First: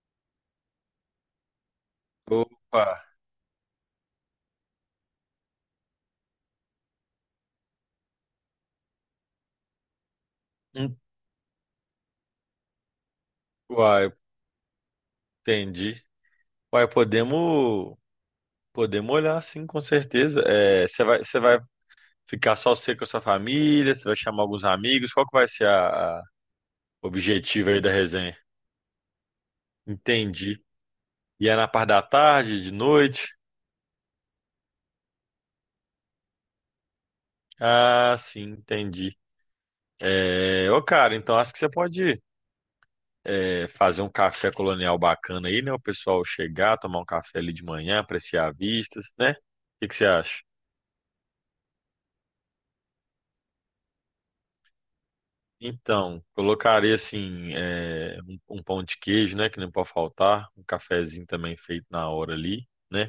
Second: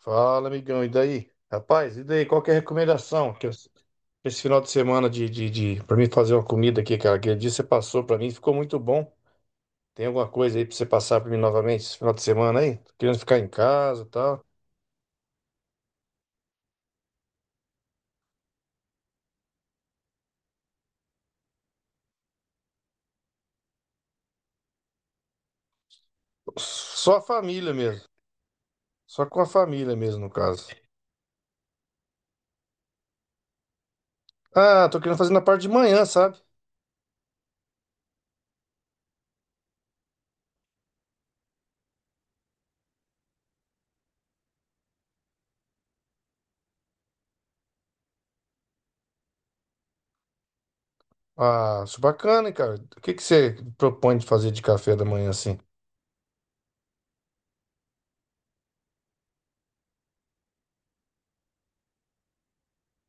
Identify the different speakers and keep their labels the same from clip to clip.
Speaker 1: Fala, amigão, e daí? Rapaz, e daí? Qual que é a
Speaker 2: Opa.
Speaker 1: recomendação que esse final de semana de para mim fazer uma comida aqui, cara? Aquele dia você passou pra mim, ficou muito bom. Tem alguma coisa aí pra você
Speaker 2: Hum.
Speaker 1: passar pra mim novamente esse final de semana aí? Tô querendo ficar em casa, e
Speaker 2: Uai,
Speaker 1: tal.
Speaker 2: entendi. Uai, podemos, podemos olhar sim, com certeza. É, você vai ficar só você com a sua família, você vai chamar alguns amigos, qual que vai ser a
Speaker 1: Só a
Speaker 2: objetivo
Speaker 1: família
Speaker 2: aí da
Speaker 1: mesmo.
Speaker 2: resenha?
Speaker 1: Só com a família mesmo, no
Speaker 2: Entendi.
Speaker 1: caso.
Speaker 2: E é na parte da tarde, de noite?
Speaker 1: Ah, tô querendo fazer na parte de manhã, sabe?
Speaker 2: Ah, sim, entendi. É, ô cara, então acho que você pode fazer um café colonial bacana aí, né? O pessoal chegar, tomar um café ali de manhã, apreciar vistas, né? O que que você acha?
Speaker 1: Ah, isso é bacana, hein, cara? O que que você propõe de fazer de café da manhã assim?
Speaker 2: Então, colocaria assim, é, um pão de queijo, né? Que não pode faltar. Um cafezinho também feito na hora ali, né?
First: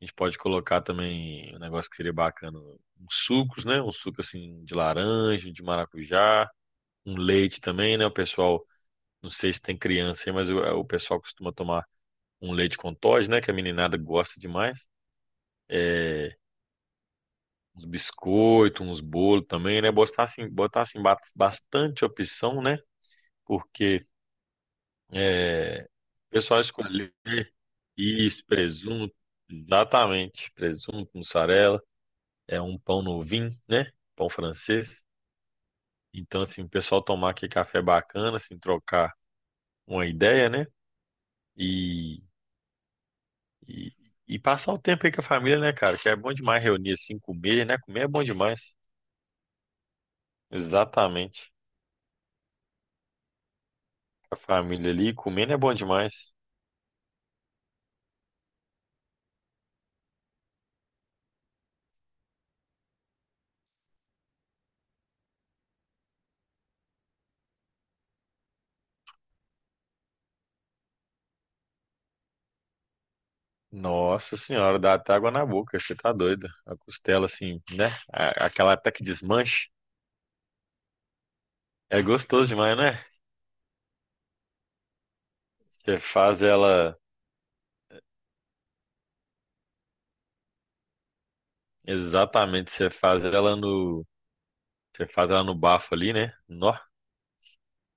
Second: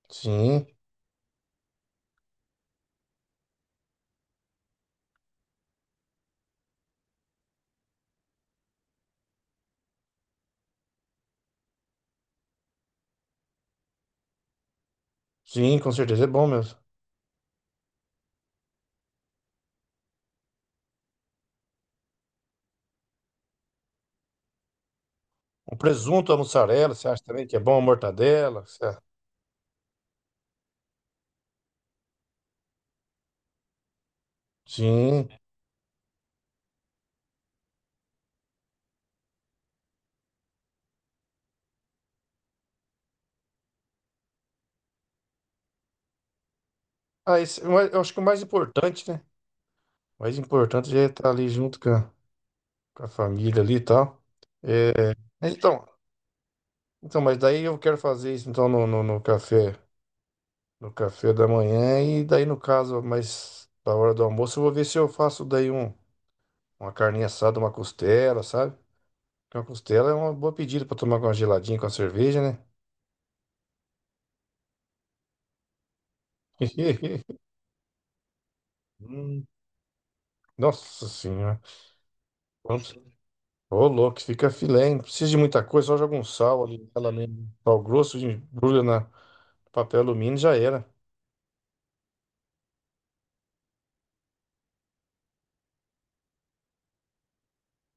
Speaker 2: A gente pode
Speaker 1: Sim,
Speaker 2: colocar também um negócio que seria bacana, uns sucos, né? Um suco assim de laranja, de maracujá, um leite também, né? O pessoal, não sei se tem criança aí, mas o pessoal costuma tomar um leite com Toddy, né? Que a meninada gosta demais.
Speaker 1: sim, com certeza é
Speaker 2: É,
Speaker 1: bom mesmo.
Speaker 2: uns biscoitos, uns bolos também, né? Botar assim bastante opção, né? Porque
Speaker 1: O
Speaker 2: é, o
Speaker 1: presunto, a
Speaker 2: pessoal
Speaker 1: mussarela, você
Speaker 2: escolher
Speaker 1: acha também que é bom a
Speaker 2: isso,
Speaker 1: mortadela? Você acha?
Speaker 2: presunto, exatamente, presunto, mussarela, é um pão no vinho, né? Pão francês.
Speaker 1: Sim.
Speaker 2: Então, assim, o pessoal tomar aquele café bacana, assim, trocar uma ideia, né? E, e, e passar o tempo aí com a família, né, cara? Que é bom demais reunir, assim,
Speaker 1: Ah, esse,
Speaker 2: comer, né?
Speaker 1: mas eu
Speaker 2: Comer é
Speaker 1: acho que o
Speaker 2: bom
Speaker 1: mais
Speaker 2: demais.
Speaker 1: importante, né? O mais importante já é estar ali
Speaker 2: Exatamente.
Speaker 1: junto com a família ali e tal.
Speaker 2: A família ali,
Speaker 1: É, mas
Speaker 2: comendo é bom
Speaker 1: então,
Speaker 2: demais.
Speaker 1: então, mas daí eu quero fazer isso então no café, no café da manhã e daí no caso, mas da hora do almoço eu vou ver se eu faço uma carninha assada, uma costela, sabe? Porque uma costela é uma boa pedida para tomar com uma geladinha, com a cerveja, né?
Speaker 2: Nossa senhora, dá até água na boca, você tá doido. A costela, assim, né? Aquela até que
Speaker 1: Hum,
Speaker 2: desmanche.
Speaker 1: nossa senhora.
Speaker 2: É gostoso demais,
Speaker 1: Vamos-
Speaker 2: né?
Speaker 1: Ô, louco, fica filé, hein? Não precisa de muita coisa, só
Speaker 2: Você
Speaker 1: joga um
Speaker 2: faz
Speaker 1: sal ali,
Speaker 2: ela
Speaker 1: ela mesmo, sal grosso, embrulha na papel alumínio, e já era.
Speaker 2: exatamente, você faz ela no, você faz ela no bafo ali, né? Nó.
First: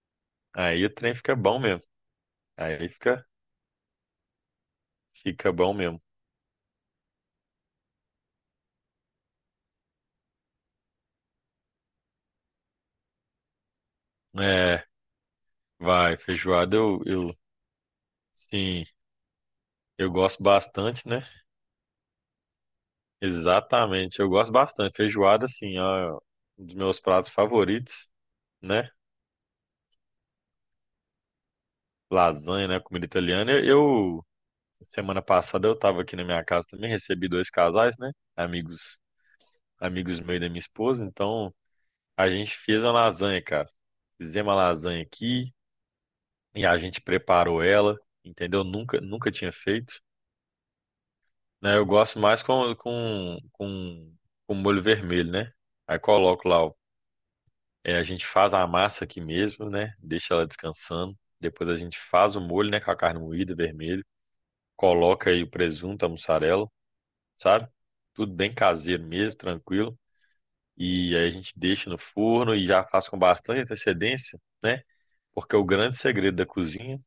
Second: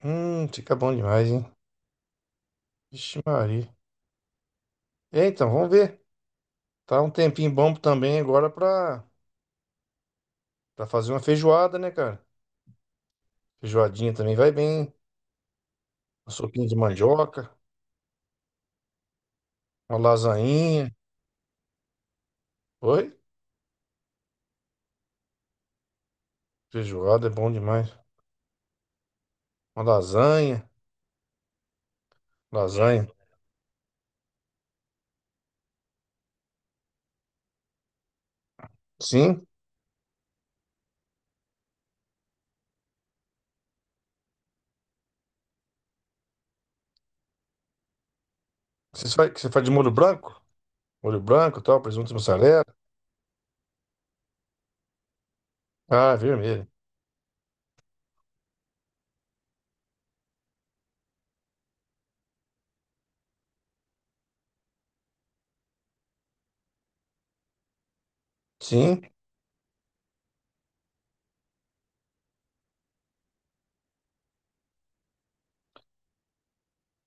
Speaker 1: Fica
Speaker 2: Aí o
Speaker 1: bom
Speaker 2: trem
Speaker 1: demais,
Speaker 2: fica
Speaker 1: hein?
Speaker 2: bom mesmo. Aí
Speaker 1: Vixe
Speaker 2: fica,
Speaker 1: Maria. É, então,
Speaker 2: fica
Speaker 1: vamos
Speaker 2: bom mesmo.
Speaker 1: ver. Tá um tempinho bom também agora pra fazer uma feijoada, né, cara? Feijoadinha também vai
Speaker 2: É,
Speaker 1: bem.
Speaker 2: vai,
Speaker 1: Uma sopinha de
Speaker 2: feijoada
Speaker 1: mandioca,
Speaker 2: sim,
Speaker 1: uma
Speaker 2: eu gosto
Speaker 1: lasainha.
Speaker 2: bastante, né?
Speaker 1: Oi?
Speaker 2: Exatamente, eu gosto bastante. Feijoada, assim, ó, um dos meus
Speaker 1: Feijoada
Speaker 2: pratos
Speaker 1: é bom demais.
Speaker 2: favoritos, né?
Speaker 1: Uma lasanha,
Speaker 2: Lasanha, né? Comida
Speaker 1: lasanha.
Speaker 2: italiana. Semana passada eu tava aqui na minha casa também, recebi dois casais, né?
Speaker 1: Sim?
Speaker 2: Amigos meus e da minha esposa, então a gente fez a lasanha, cara. Fizemos a lasanha aqui e a gente preparou ela, entendeu? Nunca
Speaker 1: Você
Speaker 2: tinha
Speaker 1: faz de molho
Speaker 2: feito,
Speaker 1: branco? Molho branco,
Speaker 2: né?
Speaker 1: tal,
Speaker 2: Eu
Speaker 1: presunto e
Speaker 2: gosto mais
Speaker 1: mussarela.
Speaker 2: com molho vermelho, né? Aí
Speaker 1: Ah,
Speaker 2: coloco lá,
Speaker 1: vermelho.
Speaker 2: é, a gente faz a massa aqui mesmo, né? Deixa ela descansando. Depois a gente faz o molho, né? Com a carne moída, vermelho. Coloca aí o presunto, a mussarela, sabe? Tudo bem
Speaker 1: Sim.
Speaker 2: caseiro mesmo, tranquilo. E aí a gente deixa no forno e já faz com bastante antecedência, né? Porque o grande segredo da cozinha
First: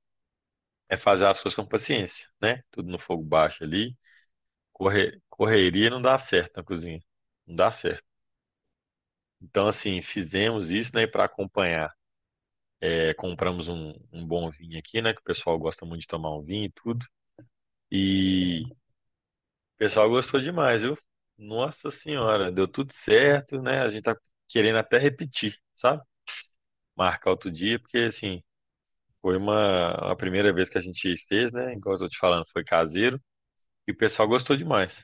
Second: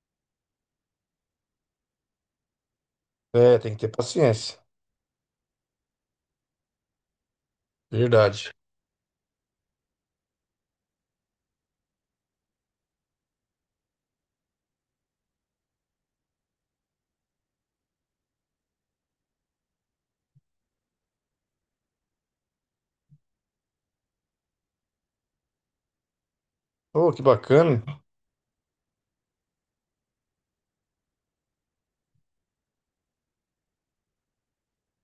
Speaker 2: é fazer as coisas com paciência, né? Tudo no fogo
Speaker 1: É,
Speaker 2: baixo
Speaker 1: tem que ter
Speaker 2: ali.
Speaker 1: paciência.
Speaker 2: Correria não dá certo na cozinha. Não dá certo.
Speaker 1: Verdade.
Speaker 2: Então, assim, fizemos isso, né? Para acompanhar, é, compramos um bom vinho aqui, né? Que o pessoal gosta muito de tomar um vinho e tudo. E o pessoal gostou demais, viu? Nossa Senhora, deu tudo certo, né? A gente tá querendo até repetir, sabe?
Speaker 1: Oh, que
Speaker 2: Marcar outro dia,
Speaker 1: bacana.
Speaker 2: porque assim. Foi uma, a primeira vez que a gente fez, né? Igual eu tô te falando, foi caseiro. E o pessoal gostou demais.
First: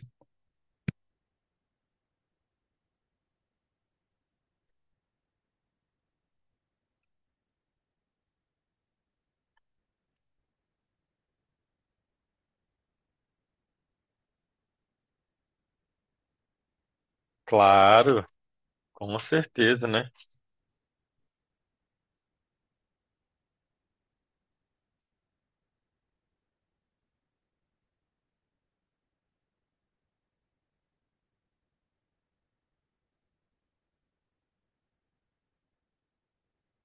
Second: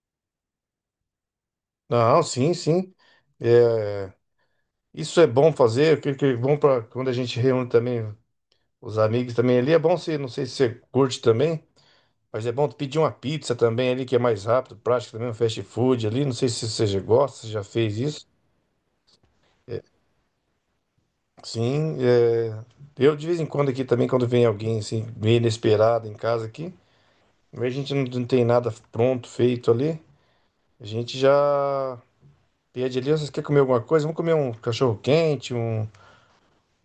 Speaker 1: Não, sim, sim. É, isso é bom fazer, que é bom para quando a gente reúne também os amigos também ali. É bom se, não sei se você curte também, mas é bom pedir uma pizza também ali, que é mais rápido, prático também, um fast food ali. Não sei se você já gosta, se já fez
Speaker 2: Claro,
Speaker 1: isso.
Speaker 2: com
Speaker 1: É,
Speaker 2: certeza, né?
Speaker 1: sim, é, eu de vez em quando aqui também, quando vem alguém assim, meio inesperado em casa aqui, a gente não tem nada pronto, feito ali. A gente já. Dia de Deus, vocês querem comer alguma coisa? Vamos comer um cachorro quente,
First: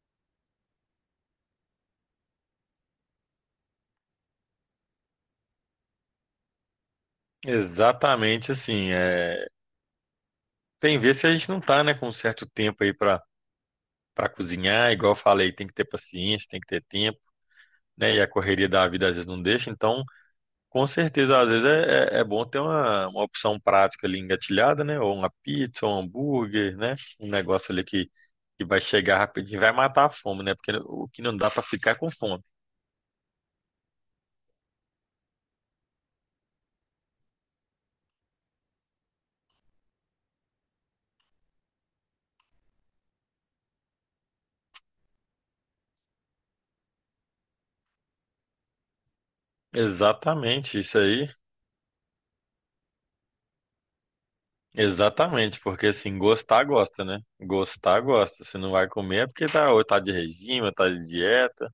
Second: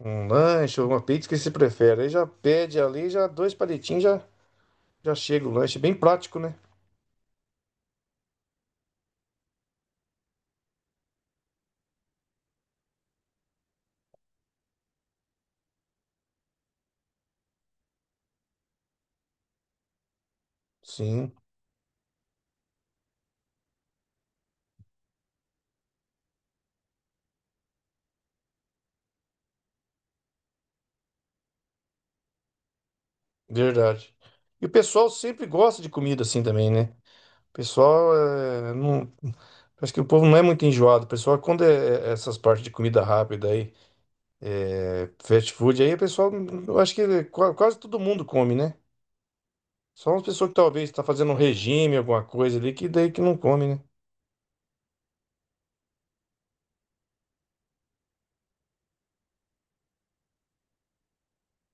Speaker 1: um lanche, uma pizza, o que você prefere. Aí já pede ali, já dois palitinhos, já, já chega o lanche. Bem prático, né?
Speaker 2: Exatamente assim. É... tem vezes que a gente não tá, né, com um certo tempo aí pra, para cozinhar. Igual eu falei, tem que ter paciência, tem que ter tempo, né? E a correria da vida às vezes não deixa. Então, com
Speaker 1: Sim,
Speaker 2: certeza, às vezes é bom ter uma opção prática ali engatilhada, né? Ou uma pizza, ou um hambúrguer, né? Um negócio ali que vai chegar rapidinho, vai matar a fome, né? Porque o que não dá pra ficar é com fome.
Speaker 1: verdade. E o pessoal sempre gosta de comida assim também, né? O pessoal é, não, acho que o povo não é muito enjoado. O pessoal, quando é essas partes de comida rápida aí, é fast food, aí o pessoal, eu acho que quase todo mundo come, né? Só umas pessoas que
Speaker 2: Exatamente,
Speaker 1: talvez
Speaker 2: isso
Speaker 1: está
Speaker 2: aí.
Speaker 1: fazendo um regime, alguma coisa ali, que daí que não come, né?
Speaker 2: Exatamente, porque assim, gostar gosta, né? Gostar gosta. Se não vai comer é porque tá, ou tá de regime, ou tá de dieta,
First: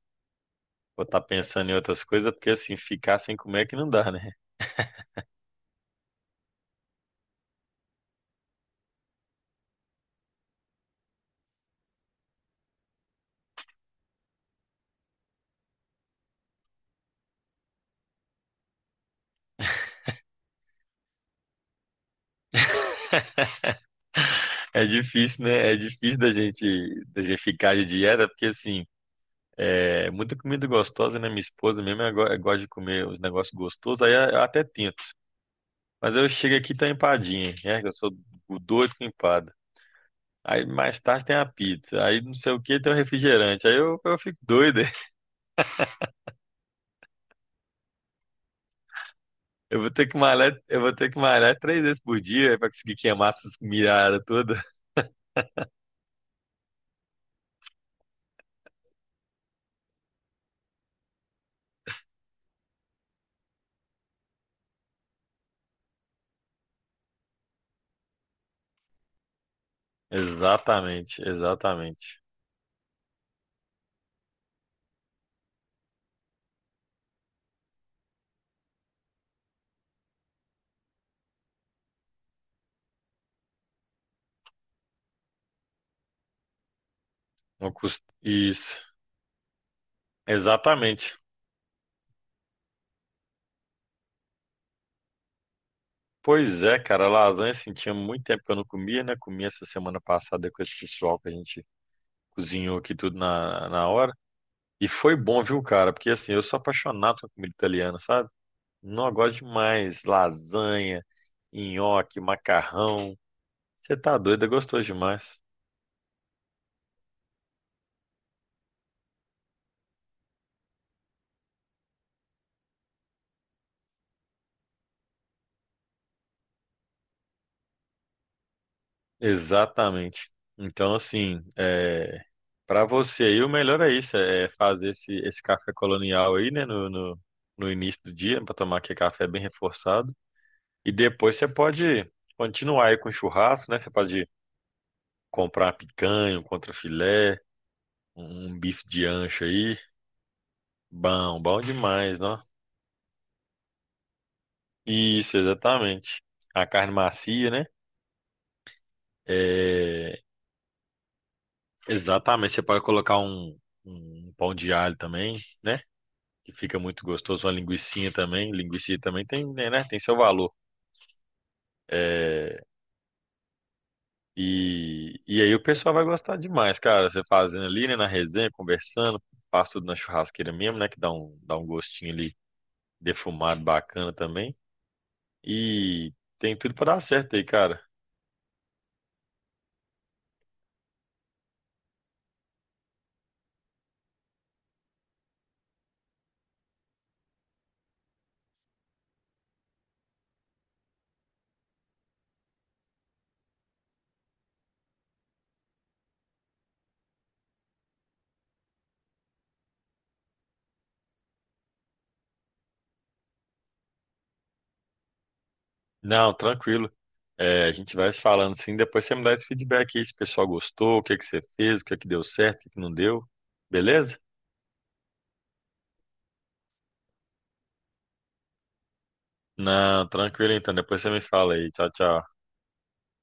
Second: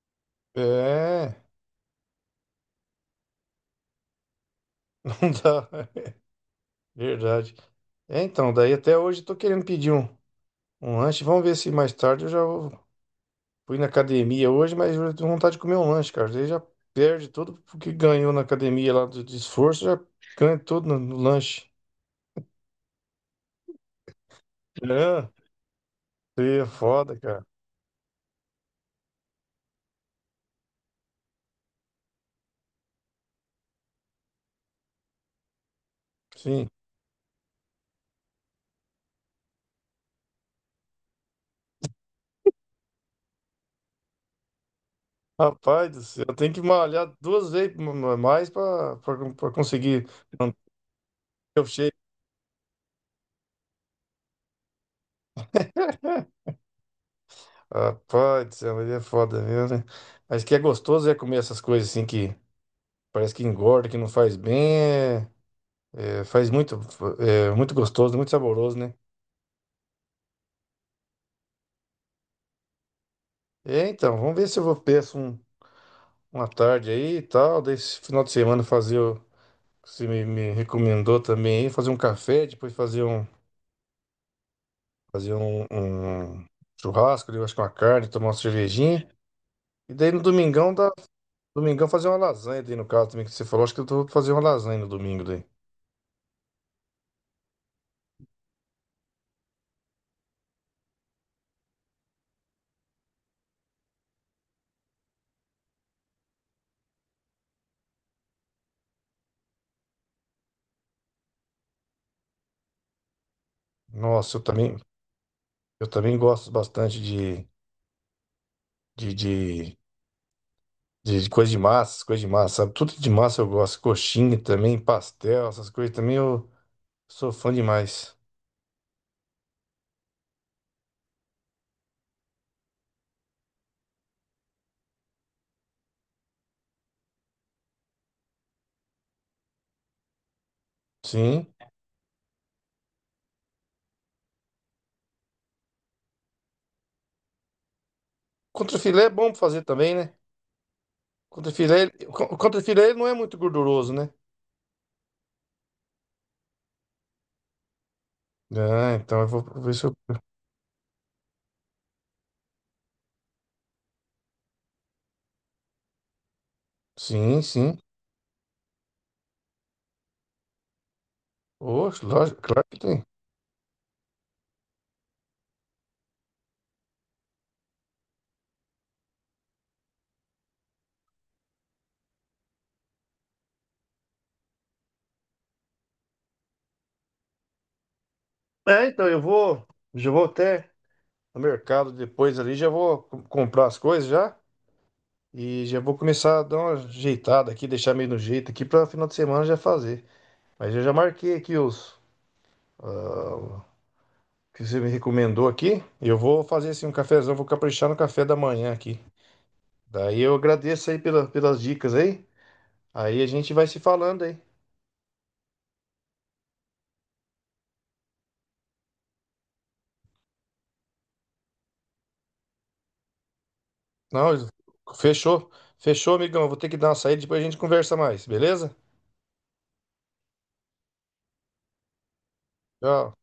Speaker 2: ou tá
Speaker 1: É.
Speaker 2: pensando em outras coisas, porque assim, ficar sem comer é que não dá, né?
Speaker 1: Tá, verdade. É, então, daí até hoje eu tô querendo pedir um lanche. Vamos ver se mais tarde eu fui na academia hoje, mas eu tenho vontade de comer um lanche, cara. Daí já perde tudo o que ganhou na academia lá do, de esforço, já ganha tudo no, no lanche.
Speaker 2: É
Speaker 1: É,
Speaker 2: difícil, né? É difícil
Speaker 1: é foda,
Speaker 2: da gente
Speaker 1: cara.
Speaker 2: ficar de dieta, porque assim, é muita comida gostosa, né? Minha esposa mesmo ela gosta de comer os negócios gostosos, aí eu até tento. Mas eu chego
Speaker 1: Sim.
Speaker 2: aqui e tá empadinha, né? Que eu sou o doido com empada. Aí mais tarde tem a pizza, aí não sei o que tem o refrigerante. Aí eu fico doido.
Speaker 1: Rapaz do céu, eu tenho que malhar duas vezes mais pra
Speaker 2: Eu vou
Speaker 1: conseguir
Speaker 2: ter que
Speaker 1: manter
Speaker 2: malhar, eu vou ter que malhar
Speaker 1: o
Speaker 2: três
Speaker 1: shape.
Speaker 2: vezes por dia para conseguir queimar essas miradas todas.
Speaker 1: Rapaz do céu, mas é foda mesmo, né? Mas que é gostoso é comer essas coisas assim que. Parece que engorda, que não faz bem. É, é, faz muito, é, muito gostoso, muito saboroso, né?
Speaker 2: Exatamente, exatamente.
Speaker 1: É, então, vamos ver se eu vou peço um, uma tarde aí e tal. Daí, esse final de semana, fazer o que você me, me recomendou também aí, fazer um café, depois fazer um churrasco, eu acho que uma
Speaker 2: Não custa
Speaker 1: carne, tomar uma
Speaker 2: isso.
Speaker 1: cervejinha. E daí no domingão, dá,
Speaker 2: Exatamente.
Speaker 1: domingão fazer uma lasanha daí no caso também que você falou. Acho que eu vou fazer uma lasanha no domingo daí.
Speaker 2: Pois é, cara, lasanha assim, tinha muito tempo que eu não comia, né? Comi essa semana passada com esse pessoal que a gente cozinhou aqui tudo na hora. E foi bom, viu, cara? Porque assim, eu sou apaixonado com comida italiana, sabe? Não, eu gosto demais. Lasanha, nhoque, macarrão. Você tá
Speaker 1: Nossa,
Speaker 2: doido, é gostoso demais.
Speaker 1: eu também gosto bastante de, de de coisa de massa, essas coisas de massa, sabe? Tudo de massa eu gosto. Coxinha também, pastel, essas coisas também eu sou fã demais.
Speaker 2: Exatamente. Então, assim, é... para você aí, o melhor é isso, é fazer esse café colonial aí, né, no início do dia, para tomar aquele café bem reforçado. E depois
Speaker 1: Sim.
Speaker 2: você pode continuar aí com churrasco, né? Você pode comprar uma picanha, um contrafilé, um bife
Speaker 1: Contrafilé
Speaker 2: de
Speaker 1: é bom pra
Speaker 2: ancho
Speaker 1: fazer
Speaker 2: aí.
Speaker 1: também, né?
Speaker 2: Bom, bom
Speaker 1: Contrafilé, ele-
Speaker 2: demais,
Speaker 1: o
Speaker 2: não?
Speaker 1: contrafilé ele não é muito gorduroso, né?
Speaker 2: Isso, exatamente. A carne macia, né?
Speaker 1: Ah, então eu vou ver se eu.
Speaker 2: É, exatamente. Você pode colocar um pão de alho também, né? Que fica muito
Speaker 1: Sim,
Speaker 2: gostoso. Uma
Speaker 1: sim.
Speaker 2: linguicinha também. Linguiça também tem, né? Né? Tem seu valor.
Speaker 1: Oxe, lógico,
Speaker 2: É,
Speaker 1: claro que tem.
Speaker 2: e aí o pessoal vai gostar demais, cara. Você fazendo ali, né? Na resenha, conversando. Faz tudo na churrasqueira mesmo, né? Que dá dá um gostinho ali defumado bacana também. E tem tudo pra dar certo aí, cara.
Speaker 1: É, então eu vou. Já vou até no mercado depois ali, já vou comprar as coisas já. E já vou começar a dar uma ajeitada aqui, deixar meio no jeito aqui pra final de semana já fazer. Mas eu já marquei aqui os. Ah, que você me recomendou aqui. E eu vou fazer assim um cafezão, vou caprichar no café da manhã aqui. Daí eu agradeço aí pela, pelas dicas aí. Aí a gente vai se falando aí.
Speaker 2: Não, tranquilo. É, a gente vai se falando sim. Depois você me dá esse feedback aí, se o pessoal gostou, o que que você fez, o que que deu certo, o que que não deu. Beleza?
Speaker 1: Não, fechou. Fechou, amigão. Eu vou ter que dar uma saída, depois a gente conversa mais, beleza?
Speaker 2: Não, tranquilo então. Depois você me fala aí. Tchau, tchau.
Speaker 1: Tchau.